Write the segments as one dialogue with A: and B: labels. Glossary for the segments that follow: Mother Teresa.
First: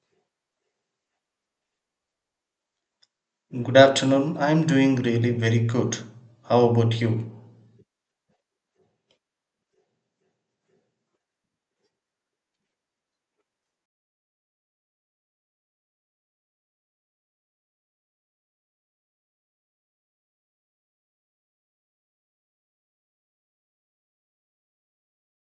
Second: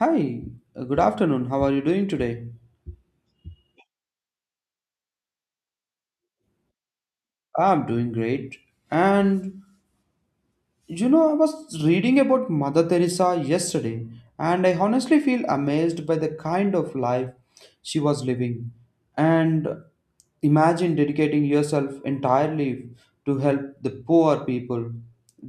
A: Hi, good afternoon. How are you doing today?
B: Good afternoon. I'm doing really very good. How about you?
A: I'm doing great. And you know, I was reading about Mother Teresa yesterday, and I honestly feel amazed by the kind of life she was living. And imagine dedicating yourself entirely to help the poor people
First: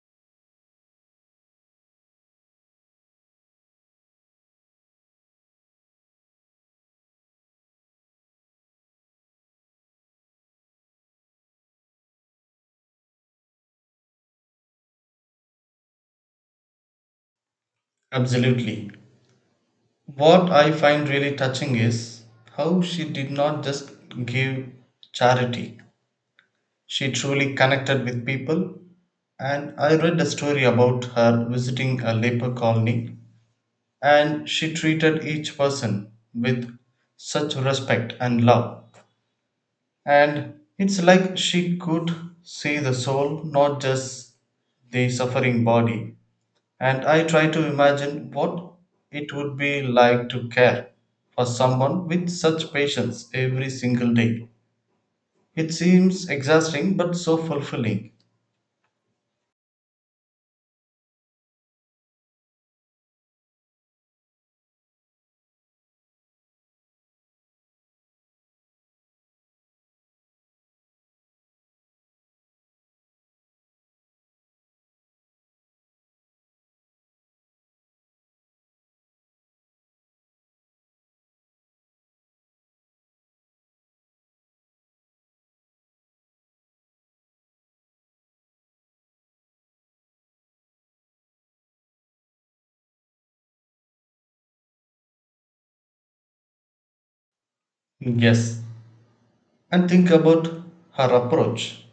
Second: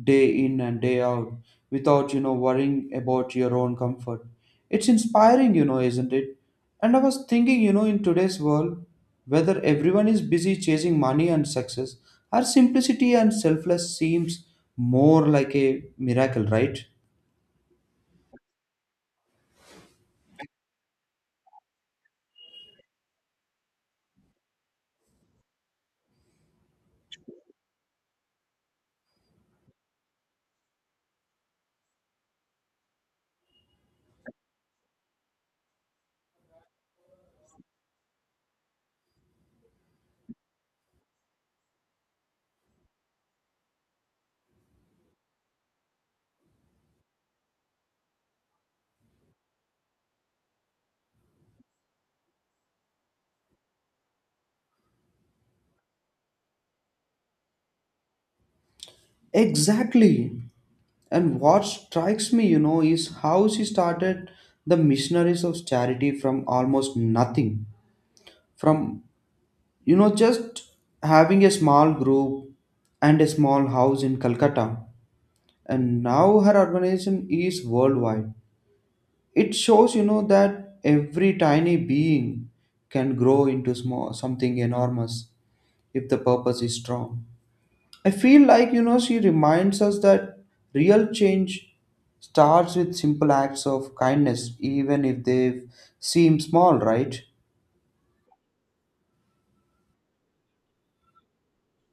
A: day in and day out without, you know, worrying about your own comfort. It's inspiring, you know, isn't it? And I was thinking, you know, in today's world, whether everyone is busy chasing money and success, our simplicity and selfless seems more like a miracle, right?
B: Absolutely. What I find really touching is how she did not just give charity, she truly connected with people. And I read a story about her visiting a leper colony, and she treated each person with such respect and love. And it's like she could see the soul, not just the suffering body. And I try to imagine what it would be like to care for someone with such patience every single day. It seems exhausting but so fulfilling.
A: Exactly. And what strikes me, you know, is how she started the missionaries of charity from almost nothing. From, you know, just having a small group and a small house in Calcutta. And now her organization is worldwide. It shows, you know, that every tiny being can grow into small, something enormous if the purpose is strong. I feel like, you know, she reminds us that real change starts with simple acts of kindness, even if they seem small, right?
B: Yes. And think about her approach.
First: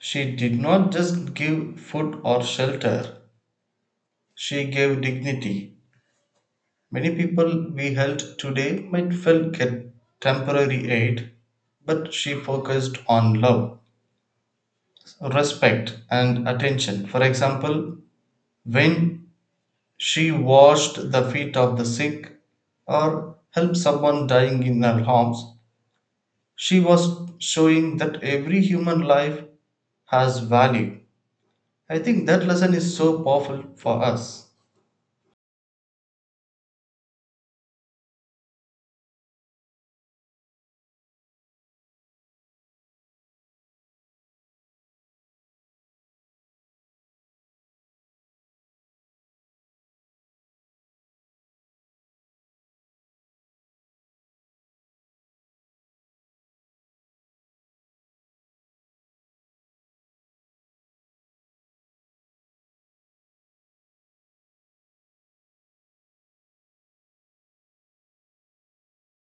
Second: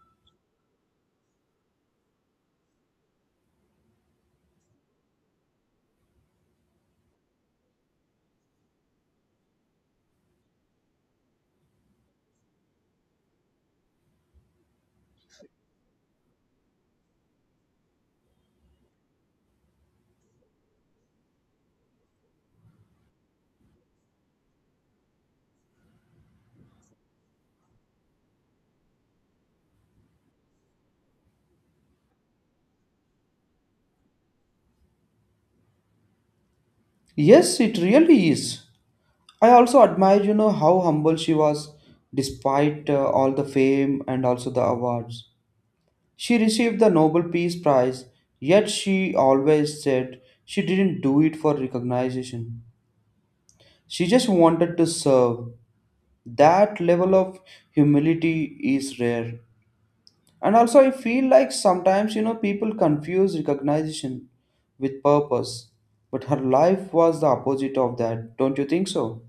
B: She did not just give food or shelter, she gave dignity. Many people we held today might feel get temporary aid, but she focused on love, respect, and attention. For example, when she washed the feet of the sick, or helped someone dying in her arms, she was showing that every human life has value. I think that lesson is so powerful for us.
A: Yes, it really is. I also admire, you know, how humble she was despite all the fame and also the awards. She received the Nobel Peace Prize, yet she always said she didn't do it for recognition. She just wanted to serve. That level of humility is rare. And also, I feel like sometimes, you know, people confuse recognition with purpose. But her life was the opposite of that, don't you think so?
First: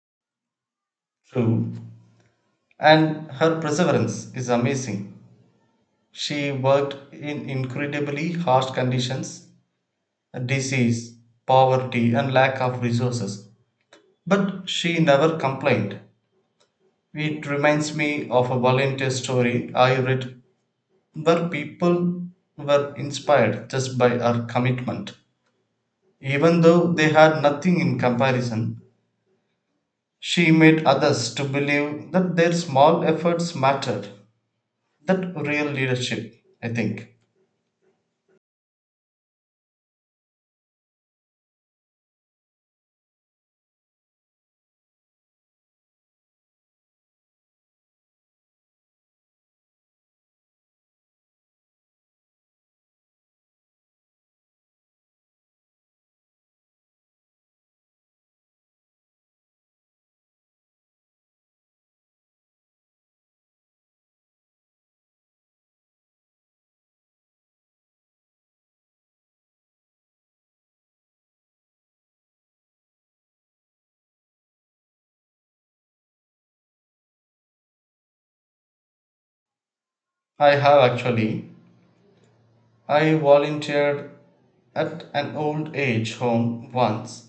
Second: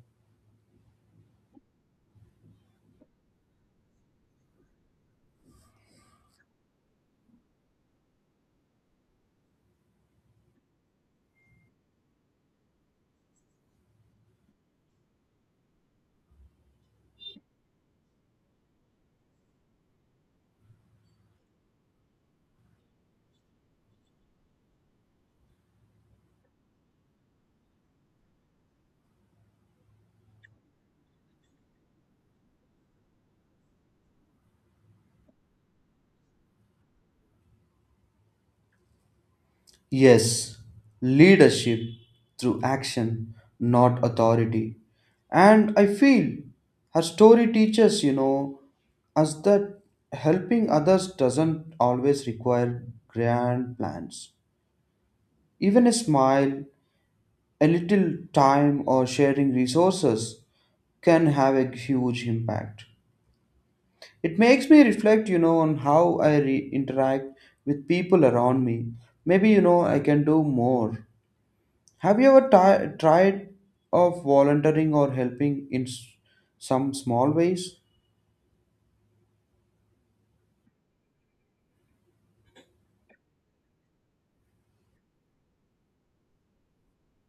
B: True. And her perseverance is amazing. She worked in incredibly harsh conditions, disease, poverty, and lack of resources. But she never complained. It reminds me of a volunteer story I read where people were inspired just by her commitment. Even though they had nothing in comparison, she made others to believe that their small efforts mattered. That real leadership, I think.
A: Yes, leadership through action, not authority. And I feel her story teaches, you know, us that helping others doesn't always require grand plans. Even a smile, a little time, or sharing resources can have a huge impact. It makes me reflect, you know, on how I interact with people around me. Maybe, you know, I can do more. Have you ever ti tried of volunteering or helping in some small ways?
B: I have actually. I volunteered at an old age home once,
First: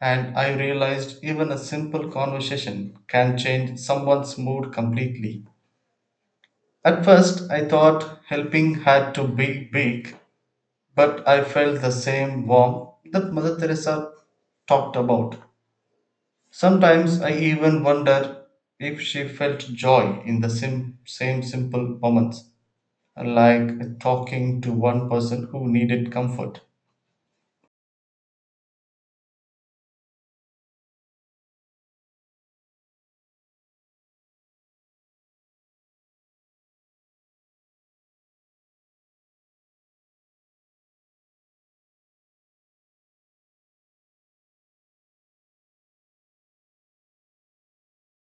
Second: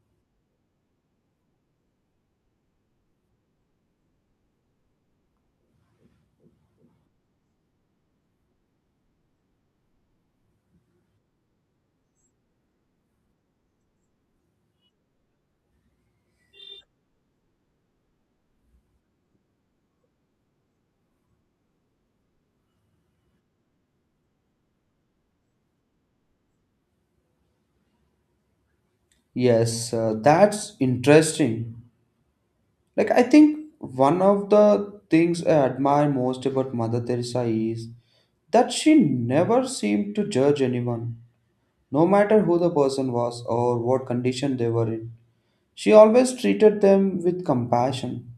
B: and I realized even a simple conversation can change someone's mood completely. At first I thought helping had to be big, but I felt the same warmth that Mother Teresa talked about. Sometimes I even wonder if she felt joy in the same simple moments, like talking to one person who needed comfort.
A: Yes, that's interesting. Like I think one of the things I admire most about Mother Teresa is that she never seemed to judge anyone, no matter who the person was or what condition they were in. She always treated them with compassion.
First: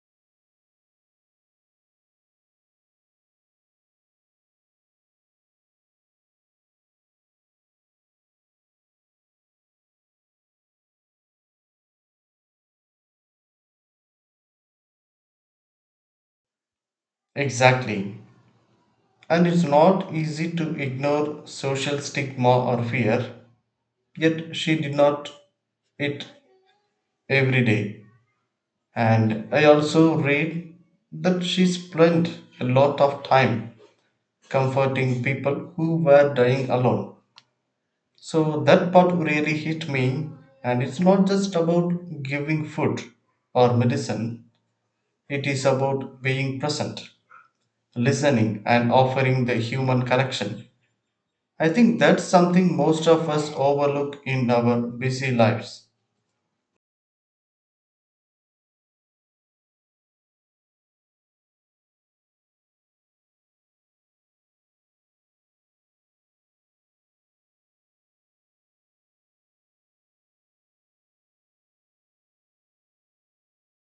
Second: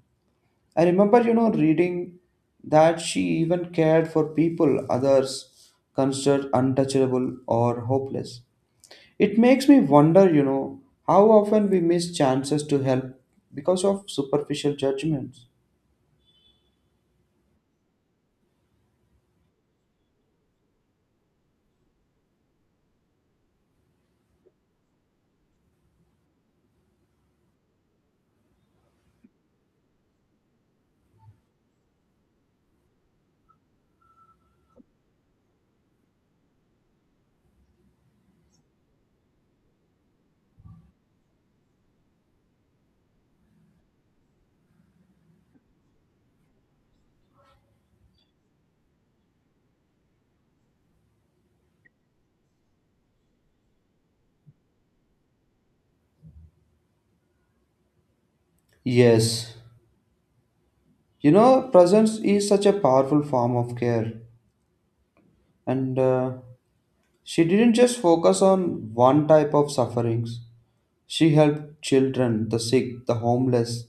A: I remember, you know, reading that she even cared for people others considered untouchable or hopeless. It makes me wonder, you know, how often we miss chances to help because of superficial judgments.
B: Exactly. And it's not easy to ignore social stigma or fear, yet she did not it every day. And I also read that she spent a lot of time comforting people who were dying alone. So that part really hit me. And it's not just about giving food or medicine, it is about being present, listening, and offering the human connection. I think that's something most of us overlook in our busy lives.
A: Yes, you know, presence is such a powerful form of care, and she didn't just focus on one type of sufferings. She helped children, the sick, the homeless,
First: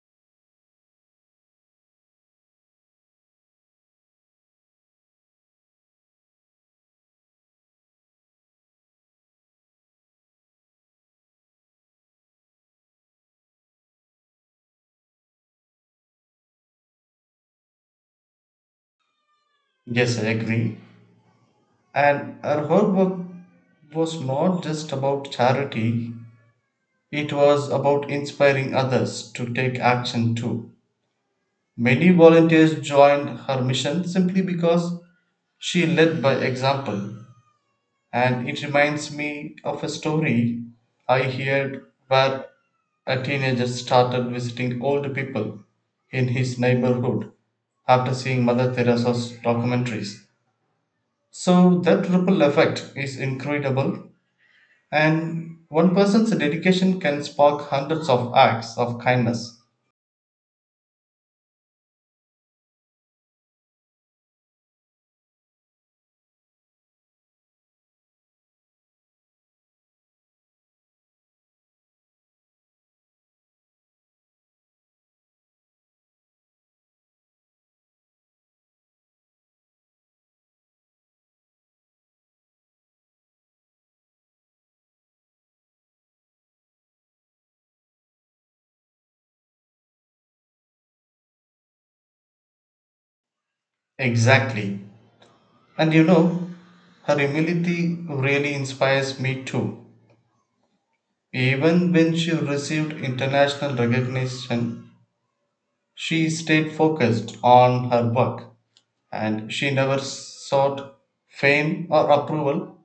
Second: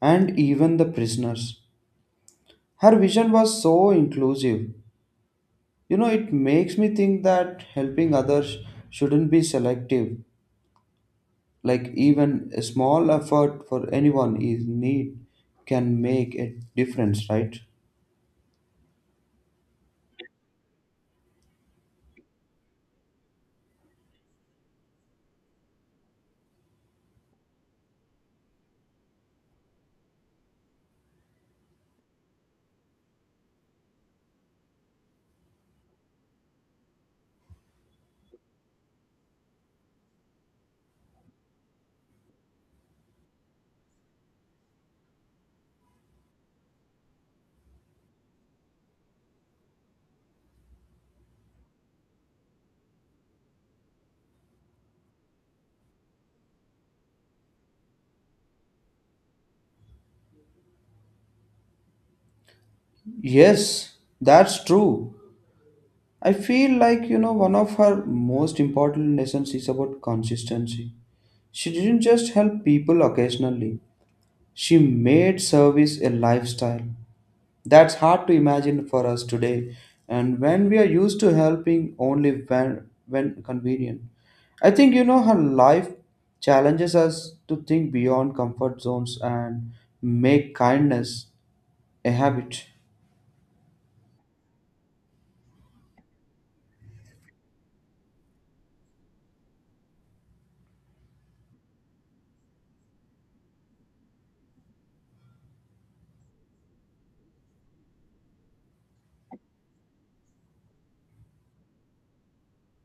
A: and even the prisoners. Her vision was so inclusive. You know, it makes me think that helping others shouldn't be selective. Like, even a small effort for anyone in need can make a difference, right?
B: Yes, I agree. And her whole work was not just about charity, it was about inspiring others to take action too. Many volunteers joined her mission simply because she led by example, and it reminds me of a story I heard where a teenager started visiting old people in his neighborhood after seeing Mother Teresa's documentaries. So that ripple effect is incredible, and one person's dedication can spark hundreds of acts of kindness.
A: Yes, that's true. I feel like, you know, one of her most important lessons is about consistency. She didn't just help people occasionally, she made service a lifestyle. That's hard to imagine for us today, and when we are used to helping only when convenient. I think you know how life challenges us to think beyond comfort zones and make kindness a habit.
B: Exactly. And you know, her humility really inspires me too. Even when she received international recognition, she stayed focused on her work and she never sought fame or approval.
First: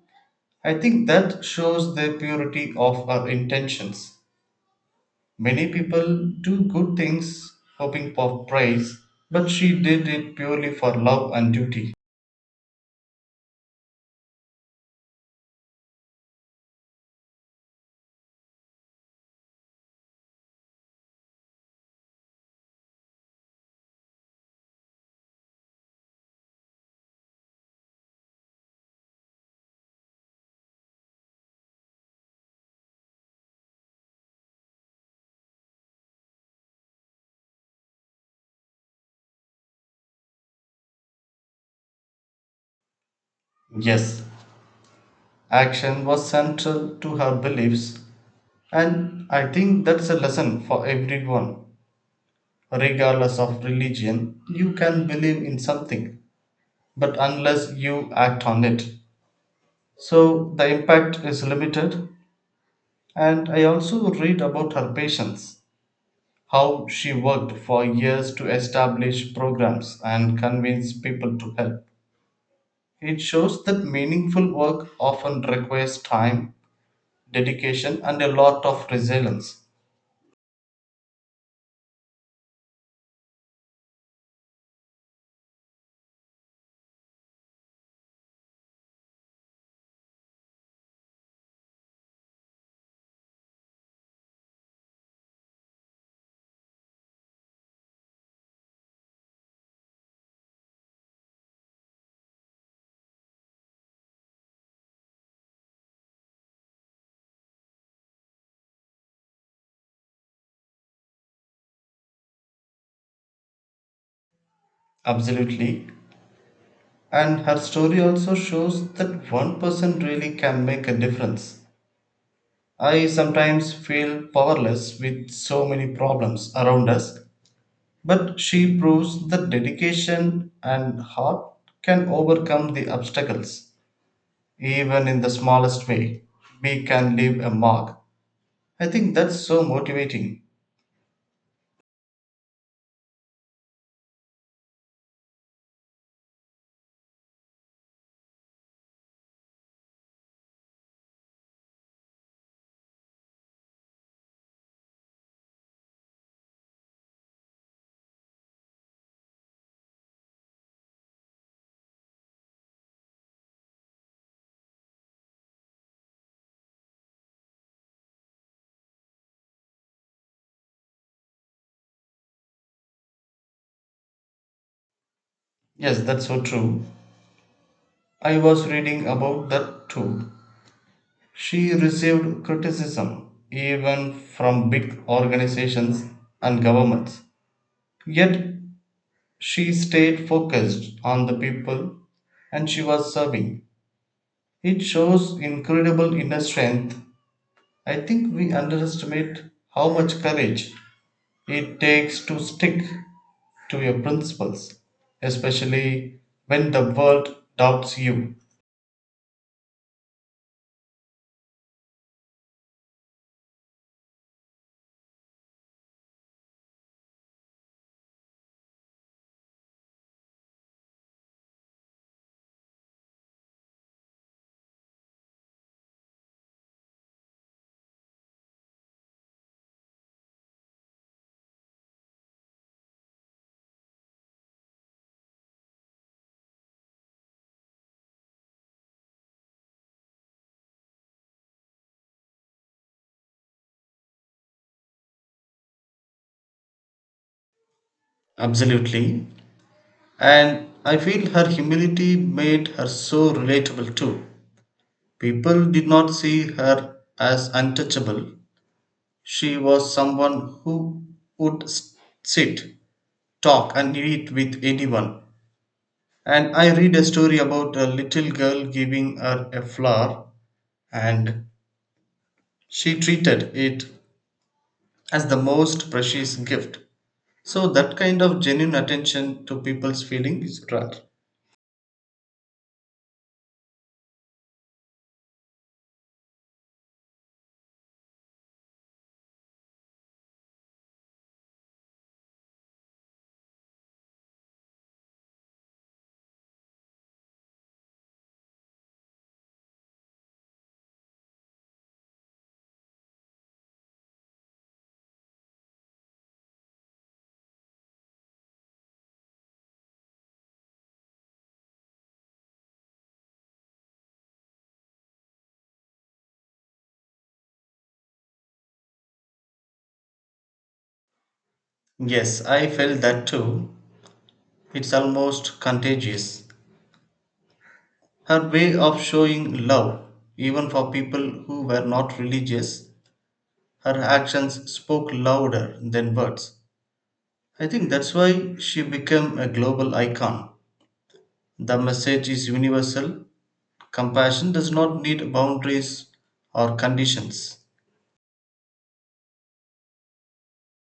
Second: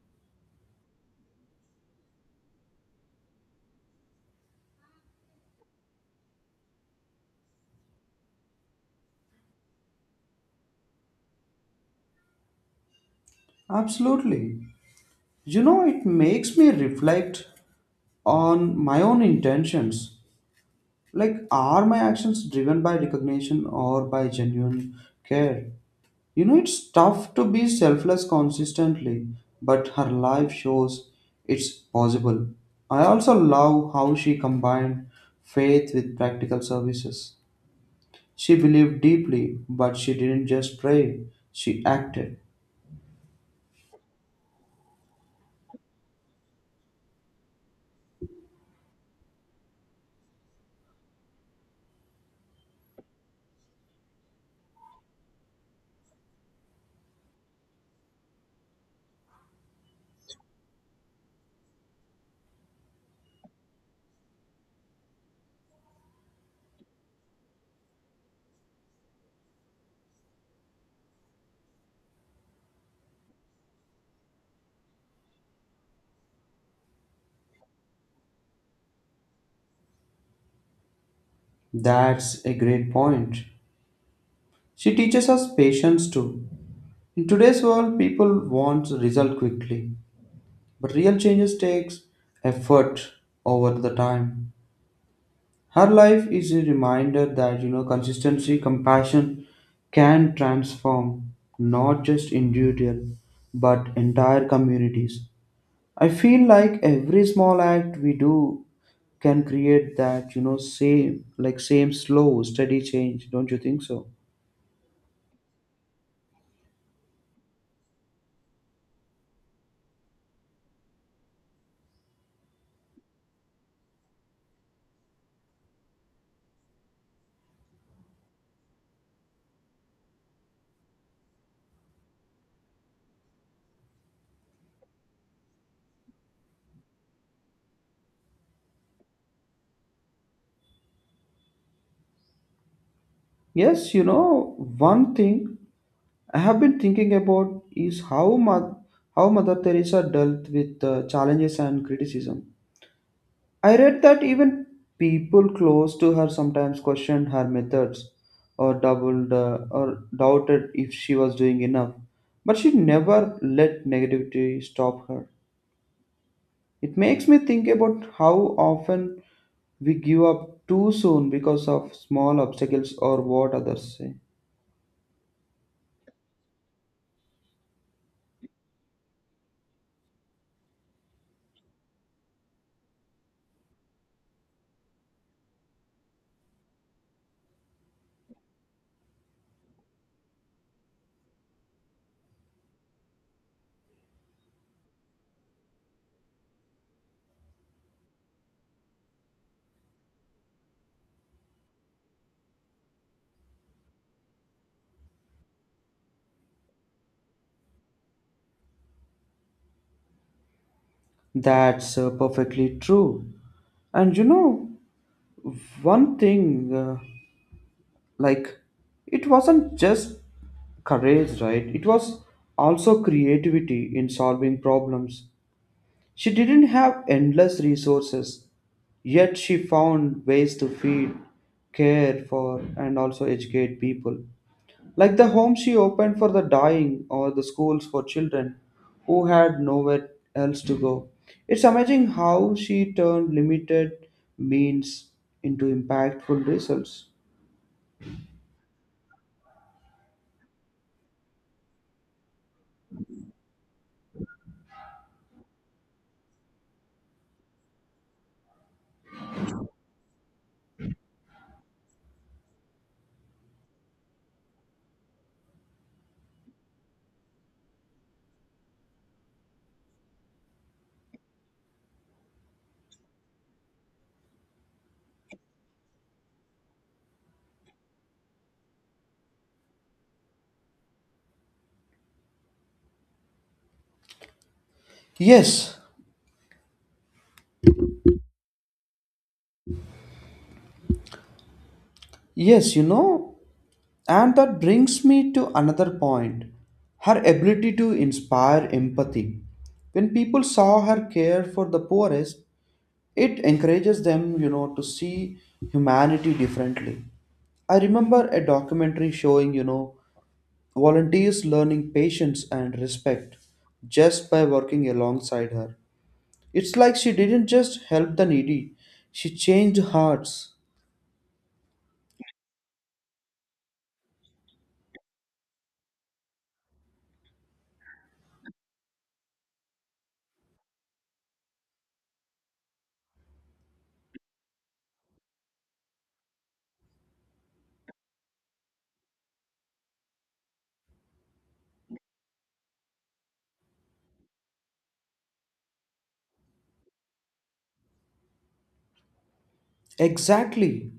B: I think that shows the purity of her intentions. Many people do good things hoping for praise, but she did it purely for love and duty.
A: Absolutely. You know, it makes me reflect on my own intentions. Like, are my actions driven by recognition or by genuine care? You know, it's tough to be selfless consistently, but her life shows it's possible. I also love how she combined faith with practical services. She believed deeply, but she didn't just pray, she acted.
B: Yes, action was central to her beliefs. And I think that's a lesson for everyone, regardless of religion. You can believe in something, but unless you act on it. So the impact is limited. And I also read about her patience, how she worked for years to establish programs and convince people to help. It shows that meaningful work often requires time, dedication, and a lot of resilience.
A: That's a great point. She teaches us patience too. In today's world, people want result quickly, but real changes takes effort over the time. Her life is a reminder that you know consistency, compassion can transform not just individual but entire communities. I feel like every small act we do can create that you know same like same slow steady change. Don't you think so?
B: Absolutely. And her story also shows that one person really can make a difference. I sometimes feel powerless with so many problems around us, but she proves that dedication and heart can overcome the obstacles, even in the smallest way. We can leave a mark. I think that's so motivating.
A: Yes, you know one thing I have been thinking about is how Mother Teresa dealt with challenges and criticism. I read that even people close to her sometimes questioned her methods or doubled or doubted if she was doing enough. But she never let negativity stop her. It makes me think about how often we give up too soon because of small obstacles or what others say.
B: Yes, that's so true. I was reading about that too. She received criticism even from big organizations and governments. Yet she stayed focused on the people and she was serving. It shows incredible inner strength. I think we underestimate how much courage it takes to stick to your principles, especially when the world doubts you.
A: That's perfectly true. And you know, one thing, uh, like, it wasn't just courage, right? It was also creativity in solving problems. She didn't have endless resources, yet she found ways to feed, care for, and also educate people. Like the home she opened for the dying or the schools for children who had nowhere else to go. It's amazing how she turned limited means into impactful results.
B: Absolutely. And I feel her humility made her so relatable too. People did not see her as untouchable. She was someone who would sit, talk, and eat with anyone. And I read a story about a little girl giving her a flower, and she treated it as the most precious gift. So, that kind of genuine attention to people's feelings is rare.
A: Yes, yes, you know, and that brings me to another point, her ability to inspire empathy. When people saw her care for the poorest, it encourages them, you know, to see humanity differently. I remember a documentary showing, you know, volunteers learning patience and respect just by working alongside her. It's like she didn't just help the needy, she changed hearts.
B: Yes, I felt that too. It's almost contagious. Her way of showing love, even for people who were not religious, her actions spoke louder than words. I think that's why she became a global icon. The message is universal. Compassion does not need boundaries or conditions.
A: Exactly.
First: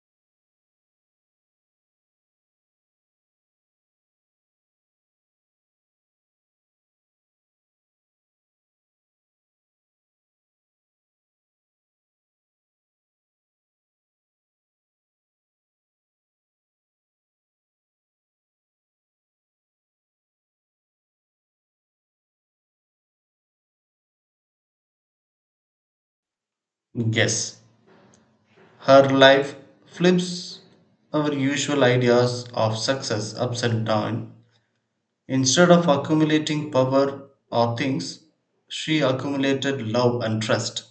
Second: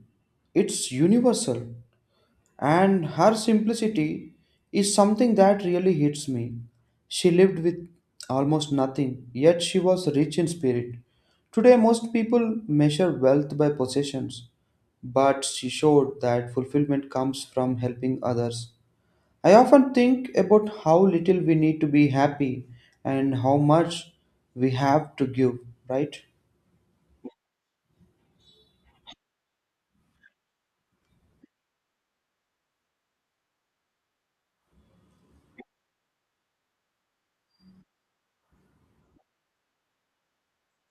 A: It's universal. And her simplicity is something that really hits me. She lived with almost nothing, yet she was rich in spirit. Today, most people measure wealth by possessions, but she showed that fulfillment comes from helping others. I often think about how little we need to be happy and how much we have to give, right?
B: Yes, her life flips our usual ideas of success ups and down. Instead of accumulating power or things, she accumulated love and trust.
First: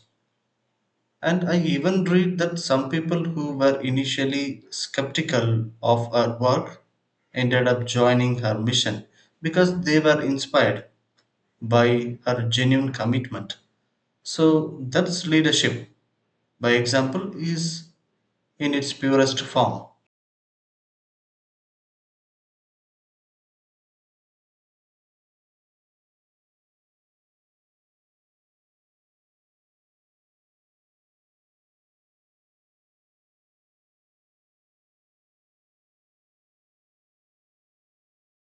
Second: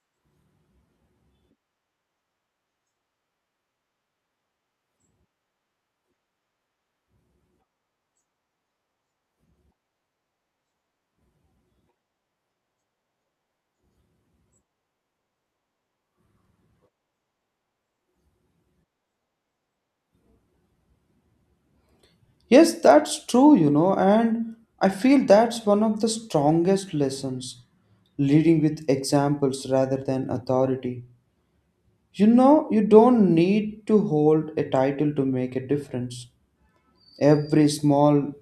B: And I even read that some people who were initially skeptical of her work ended up joining her mission because they were inspired by her genuine commitment. So that's leadership, by example, is in its purest form.
A: Yes, that's true, you know, and I feel that's one of the strongest lessons, leading with examples rather than authority. You know, you don't need to hold a title to make a difference. Every small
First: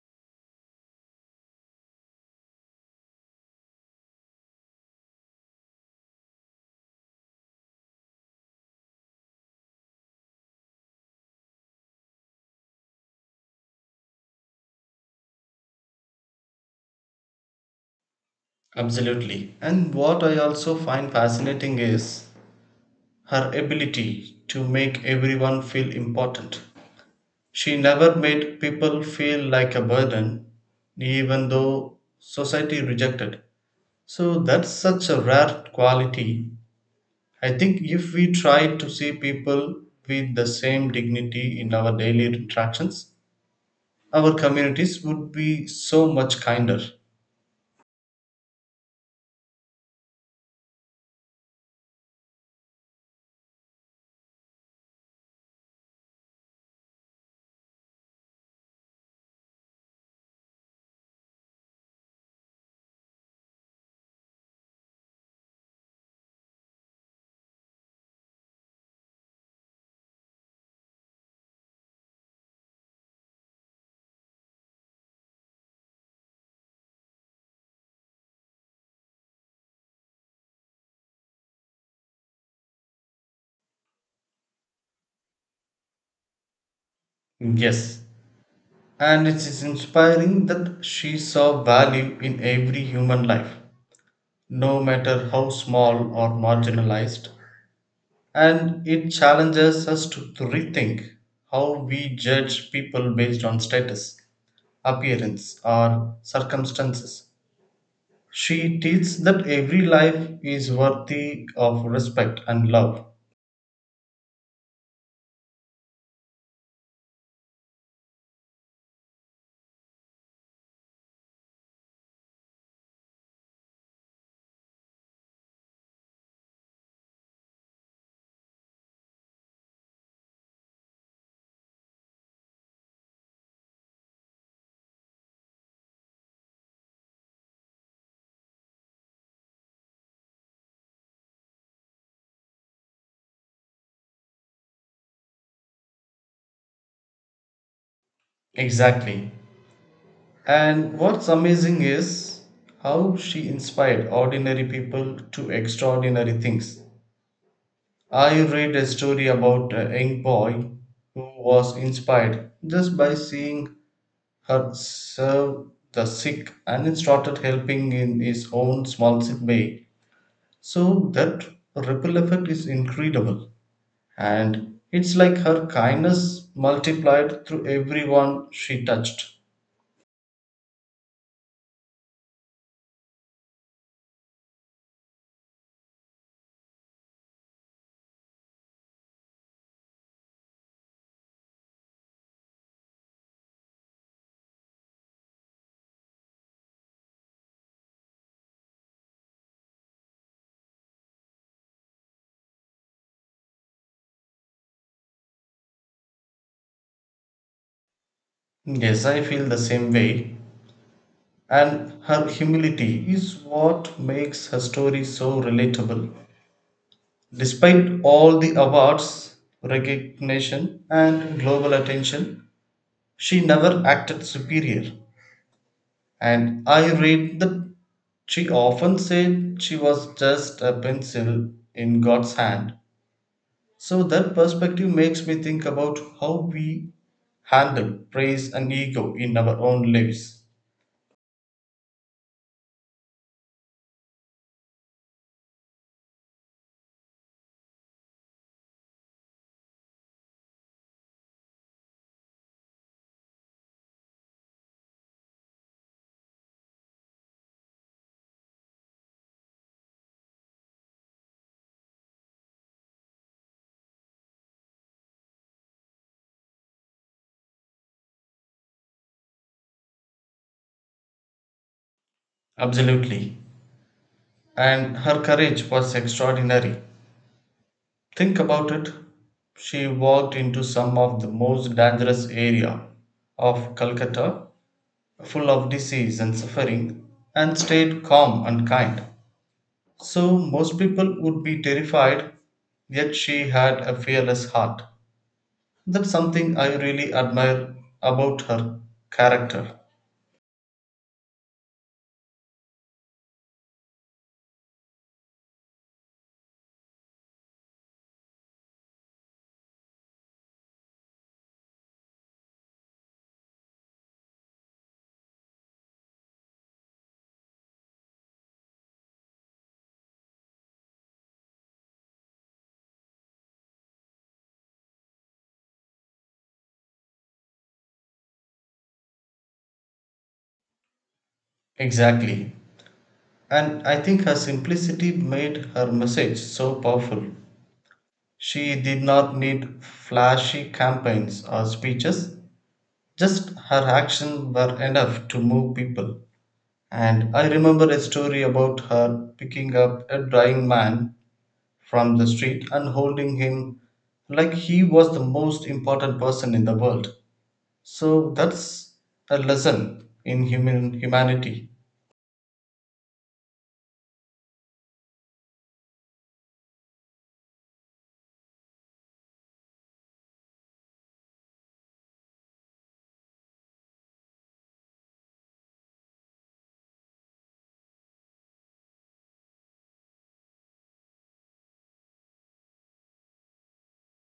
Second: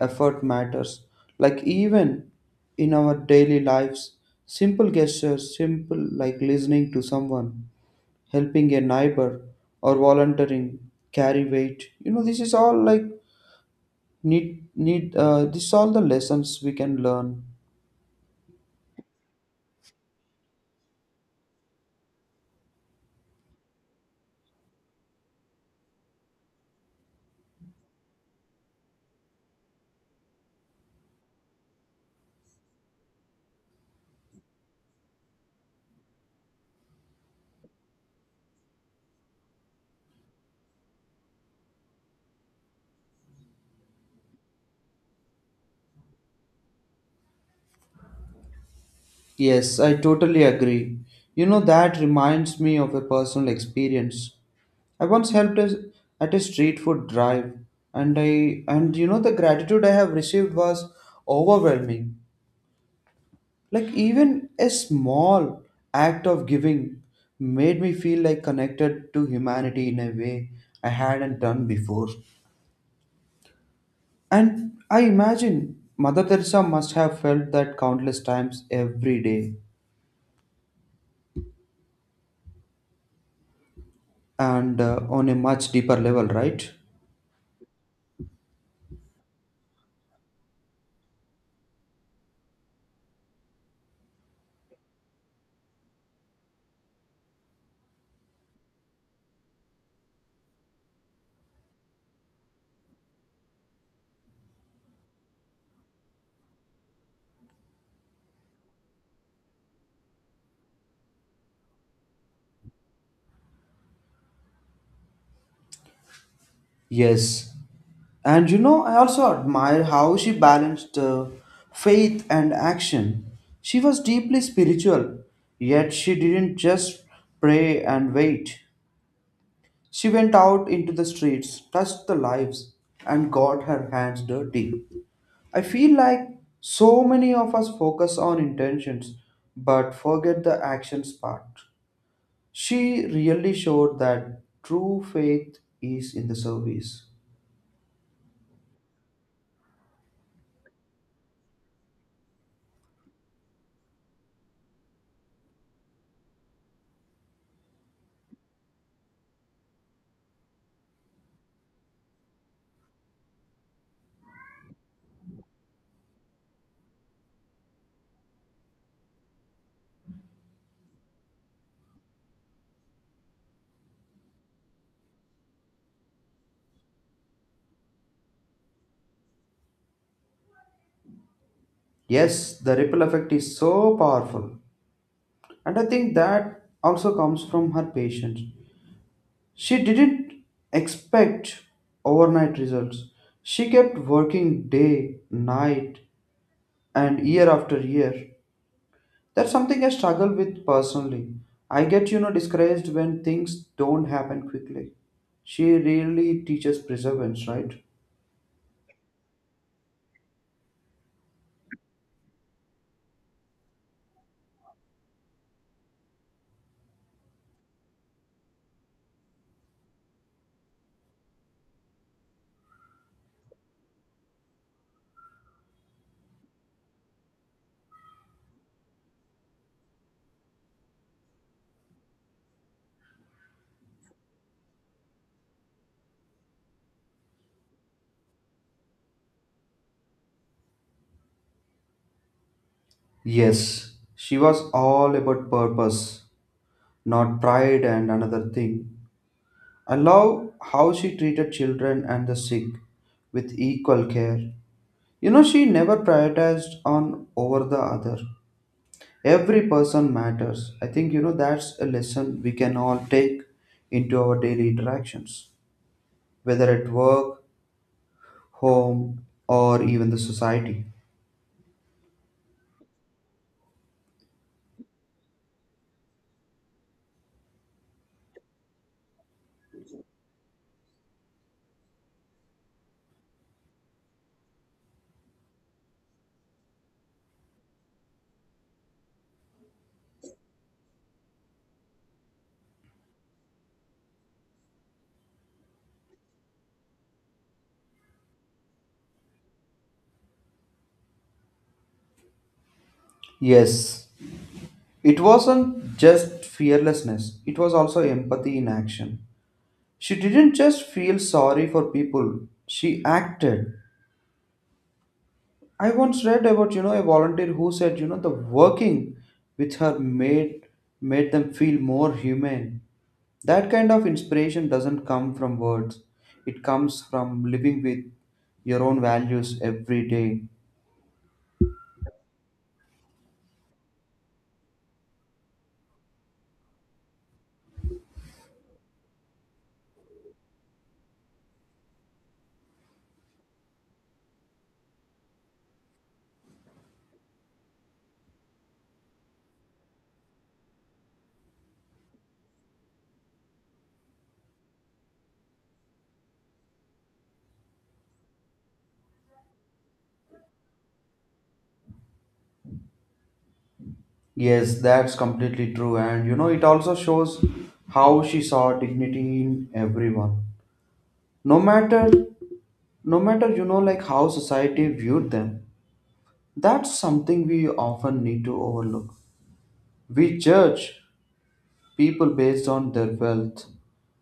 A: effort matters. Like, even in our daily lives, simple gestures, simple like listening to someone, helping a neighbor, or volunteering carry weight. You know, this is all like need need this all the lessons we can learn.
B: Absolutely. And what I also find fascinating is her ability to make everyone feel important. She never made people feel like a burden, even though society rejected. So that's such a rare quality. I think if we try to see people with the same dignity in our daily interactions, our communities would be so much kinder.
A: Yes, I totally agree. You know, that reminds me of a personal experience. I once helped us at a street food drive, and you know, the gratitude I have received was overwhelming. Like even a small act of giving made me feel like connected to humanity in a way I hadn't done before. And I imagine Mother Teresa must have felt that countless times every day and on a much deeper level, right?
B: Yes, and it is inspiring that she saw value in every human life, no matter how small or marginalized. And it challenges us to rethink how we judge people based on status, appearance, or circumstances. She teaches that every life is worthy of respect and love.
A: Yes. And you know, I also admire how she balanced faith and action. She was deeply spiritual, yet she didn't just pray and wait. She went out into the streets, touched the lives, and got her hands dirty. I feel like so many of us focus on intentions but forget the actions part. She really showed that true faith is in the service.
B: Exactly. And what's amazing is how she inspired ordinary people to extraordinary things. I read a story about a young boy who was inspired just by seeing had served the sick and started helping in his own small sick bay. So that ripple effect is incredible. And it's like her kindness multiplied through everyone she touched.
A: Yes, the ripple effect is so powerful, and I think that also comes from her patience. She didn't expect overnight results. She kept working day, night, and year after year. That's something I struggle with personally. I get, you know, discouraged when things don't happen quickly. She really teaches perseverance, right?
B: Yes, I feel the same way. And her humility is what makes her story so relatable. Despite all the awards, recognition, and global attention, she never acted superior. And I read that she often said she was just a pencil in God's hand. So that perspective makes me think about how we handle praise and ego in our own lives.
A: Yes, she was all about purpose, not pride, and another thing. I love how she treated children and the sick with equal care. You know, she never prioritized on over the other. Every person matters. I think, you know, that's a lesson we can all take into our daily interactions, whether at work, home, or even the society.
B: Absolutely. And her courage was extraordinary. Think about it. She walked into some of the most dangerous area of Calcutta, full of disease and suffering, and stayed calm and kind. So most people would be terrified, yet she had a fearless heart. That's something I really admire about her character.
A: Yes, it wasn't just fearlessness, it was also empathy in action. She didn't just feel sorry for people, she acted. I once read about, you know, a volunteer who said, you know, the working with her made them feel more human. That kind of inspiration doesn't come from words. It comes from living with your own values every day.
B: Exactly. And I think her simplicity made her message so powerful. She did not need flashy campaigns or speeches, just her actions were enough to move people. And I remember a story about her picking up a dying man from the street and holding him like he was the most important person in the world. So that's a lesson in human humanity.
A: Yes, that's completely true. And you know, it also shows how she saw dignity in everyone. No matter, no matter, you know, like how society viewed them. That's something we often need to overlook. We judge people based on their wealth,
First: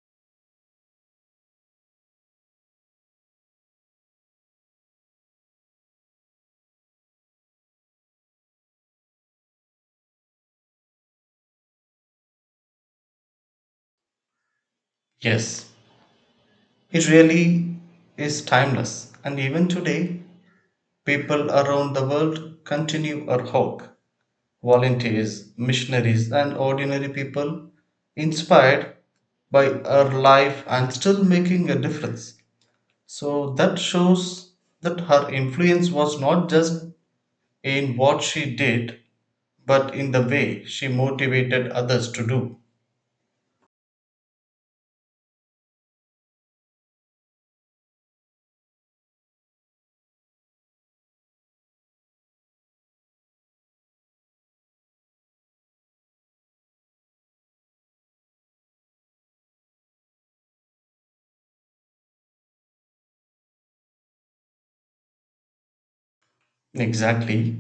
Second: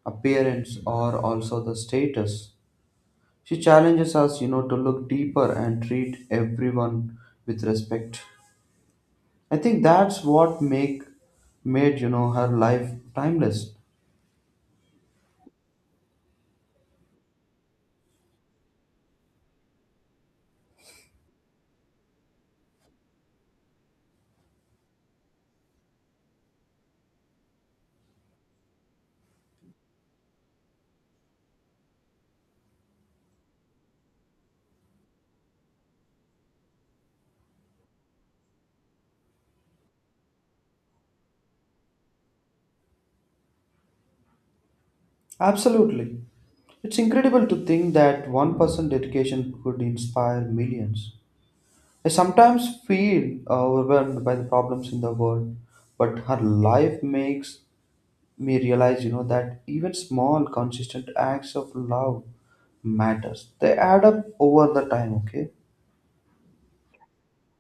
A: appearance, or also the status. She challenges us, you know, to look deeper and treat everyone with respect. I think that's what make made, you know, her life timeless.
B: Yes, it really is timeless. And even today, people around the world continue our hope. Volunteers, missionaries, and ordinary people inspired by her life and still making a difference. So that shows that her influence was not just in what she did, but in the way she motivated others to do.
A: Absolutely. It's incredible to think that one person's dedication could inspire millions. I sometimes feel overwhelmed by the problems in the world, but her life makes me realize, you know, that even small, consistent acts of love matters. They add up over the time, okay?
B: Exactly.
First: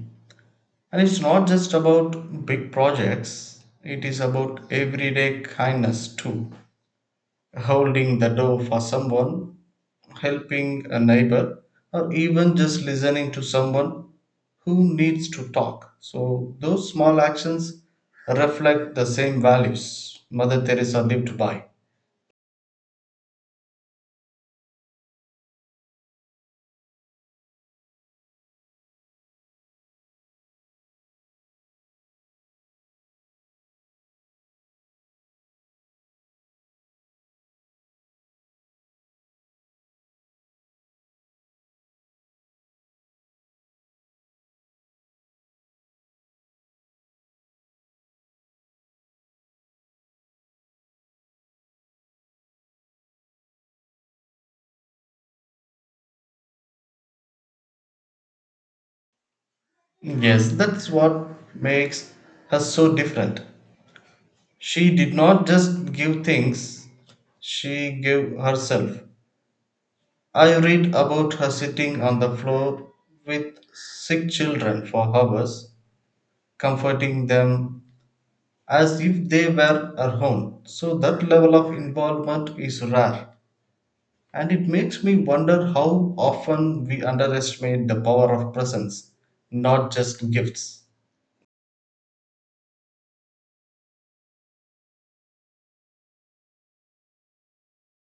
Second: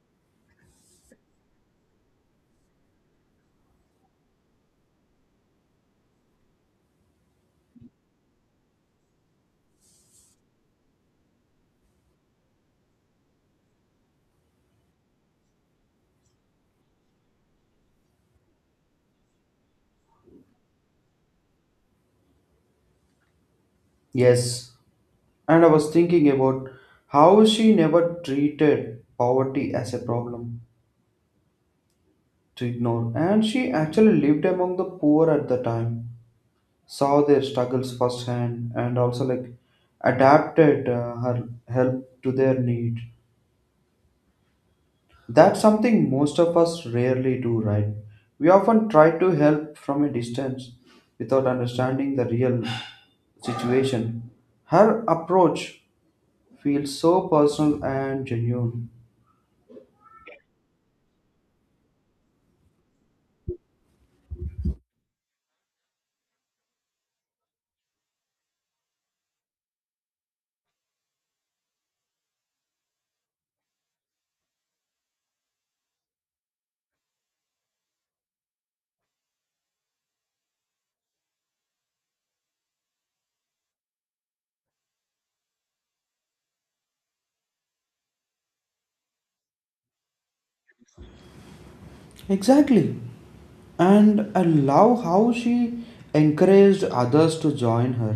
B: And it's not just about big projects, it is about everyday kindness too. Holding the door for someone, helping a neighbor, or even just listening to someone who needs to talk. So, those small actions reflect the same values Mother Teresa lived by.
A: Yes. And I was thinking about how she never treated poverty as a problem to ignore, and she actually lived among the poor at the time, saw their struggles firsthand and also like adapted her help to their need. That's something most of us rarely do, right? We often try to help from a distance without understanding the real situation. Her approach feels so personal and genuine.
B: Yes, that's what makes her so different. She did not just give things, she gave herself. I read about her sitting on the floor with sick children for hours, comforting them as if they were her own. So, that level of involvement is rare, and it makes me wonder how often we underestimate the power of presence, not just gifts.
A: Exactly. And I love how she encouraged others to join her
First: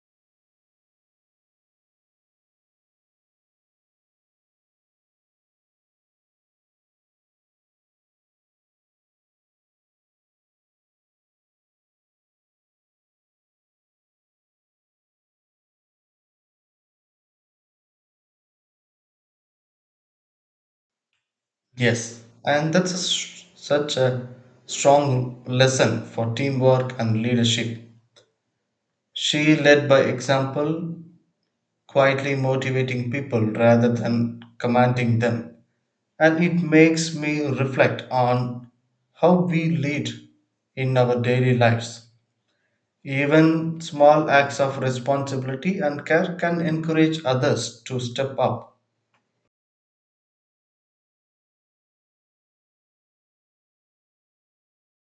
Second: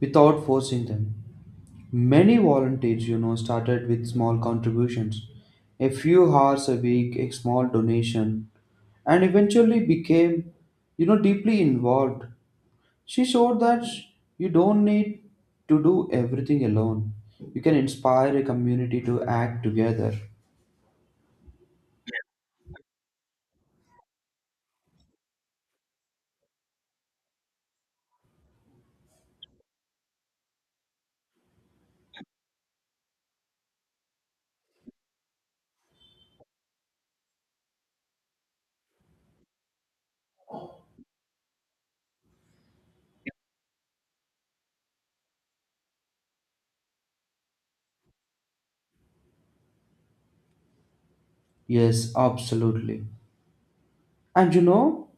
A: without forcing them. Many volunteers, you know, started with small contributions, a few hours a week, a small donation, and eventually became, you know, deeply involved. She showed that you don't need to do everything alone. You can inspire a community to act together.
B: Yes, and that's a s such a strong lesson for teamwork and leadership. She led by example, quietly motivating people rather than commanding them. And it makes me reflect on how we lead in our daily lives. Even small acts of responsibility and care can encourage others to step up.
A: Yes, absolutely. And you know,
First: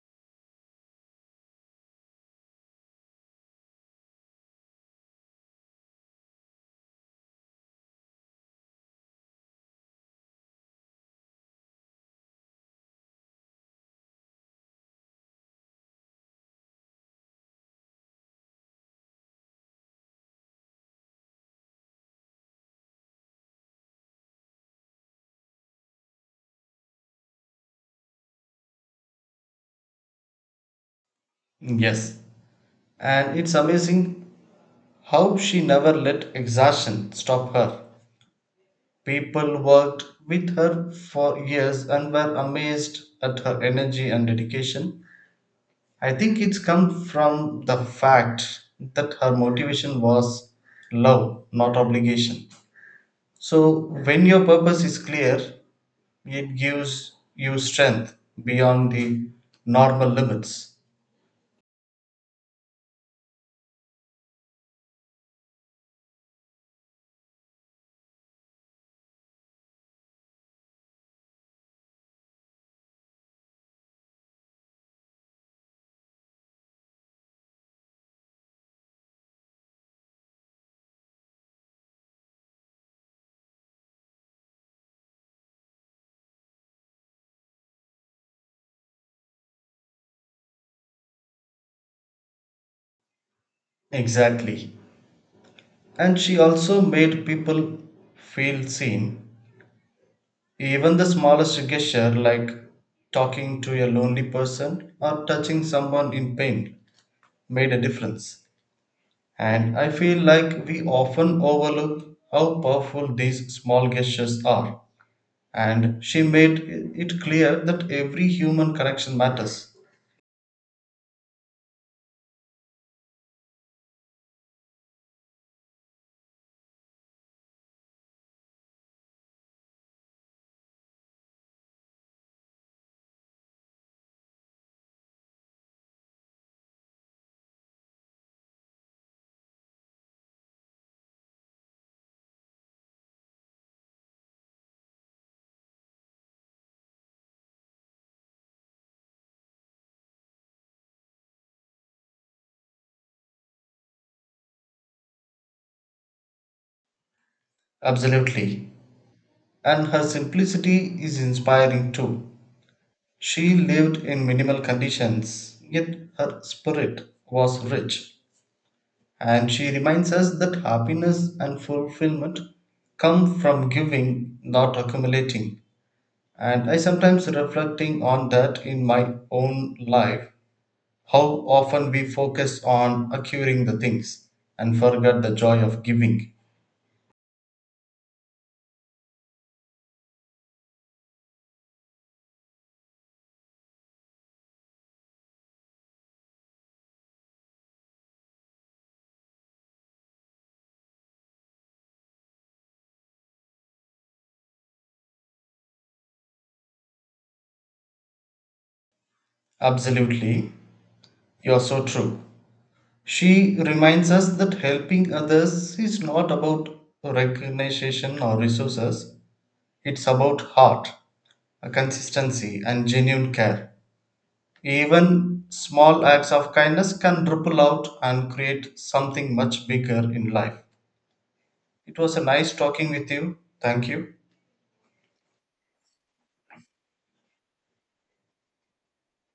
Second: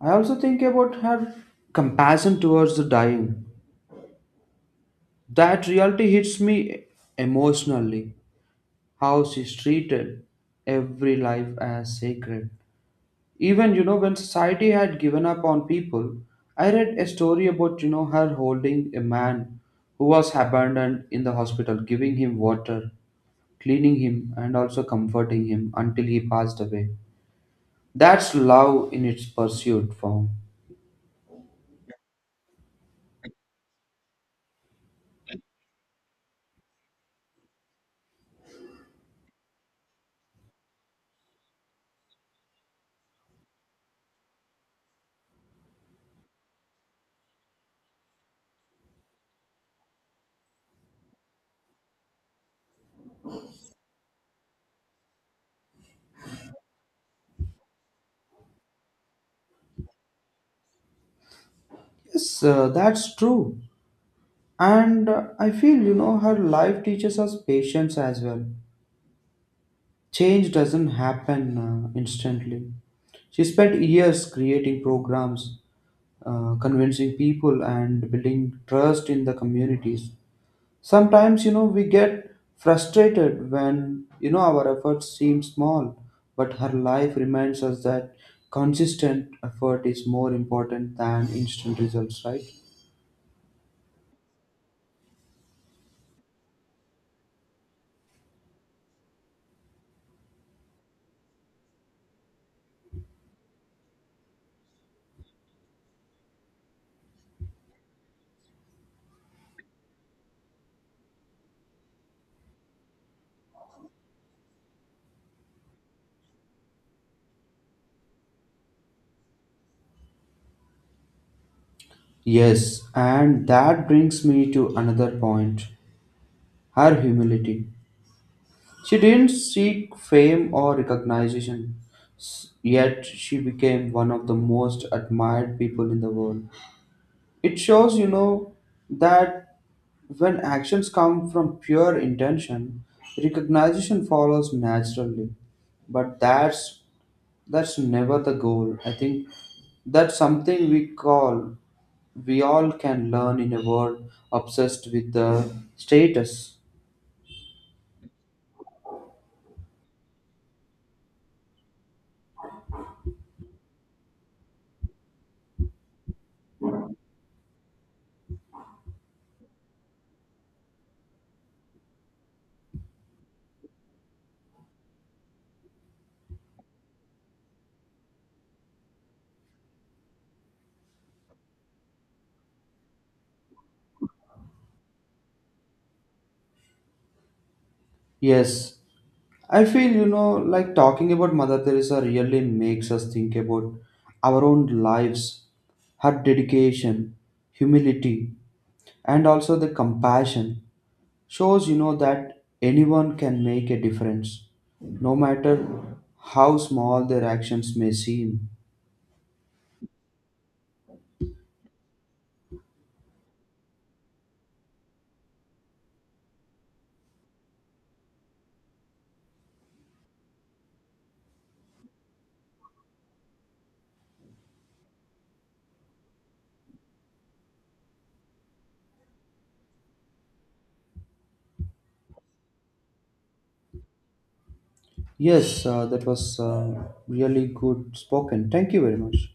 A: I also think about her compassion towards the dying. That reality hits me emotionally, how she treated every life as sacred. Even, you know, when society had given up on people, I read a story about, you know, her holding a man who was abandoned in the hospital, giving him water, cleaning him, and also comforting him until he passed away. That's love in its pursued form.
B: Yes. And it's amazing how she never let exhaustion stop her. People worked with her for years and were amazed at her energy and dedication. I think it's come from the fact that her motivation was love, not obligation. So, when your purpose is clear, it gives you strength beyond the normal limits.
A: Yes, that's true. And I feel, you know, her life teaches us patience as well. Change doesn't happen instantly. She spent years creating programs, convincing people, and building trust in the communities. Sometimes, you know, we get frustrated when, you know, our efforts seem small, but her life reminds us that consistent effort is more important than instant results, right?
B: Exactly. And she also made people feel seen. Even the smallest gesture, like talking to a lonely person or touching someone in pain, made a difference. And I feel like we often overlook how powerful these small gestures are. And she made it clear that every human connection matters.
A: Yes, and that brings me to another point, her humility. She didn't seek fame or recognition, yet she became one of the most admired people in the world. It shows, you know, that when actions come from pure intention, recognition follows naturally. But that's never the goal. I think that's something we all can learn in a world obsessed with the status.
B: Absolutely. And her simplicity is inspiring too. She lived in minimal conditions, yet her spirit was rich. And she reminds us that happiness and fulfillment come from giving, not accumulating. And I sometimes reflecting on that in my own life, how often we focus on acquiring the things and forget the joy of giving.
A: Yes, I feel, you know, like talking about Mother Teresa really makes us think about our own lives, her dedication, humility, and also the compassion shows, you know, that anyone can make a difference, no matter how small their actions may seem.
B: Absolutely, you're so true. She reminds us that helping others is not about recognition or resources, it's about heart, a consistency, and genuine care. Even small acts of kindness can ripple out and create something much bigger in life. It was a nice talking with you. Thank you.
A: Yes, that was really good spoken. Thank you very much.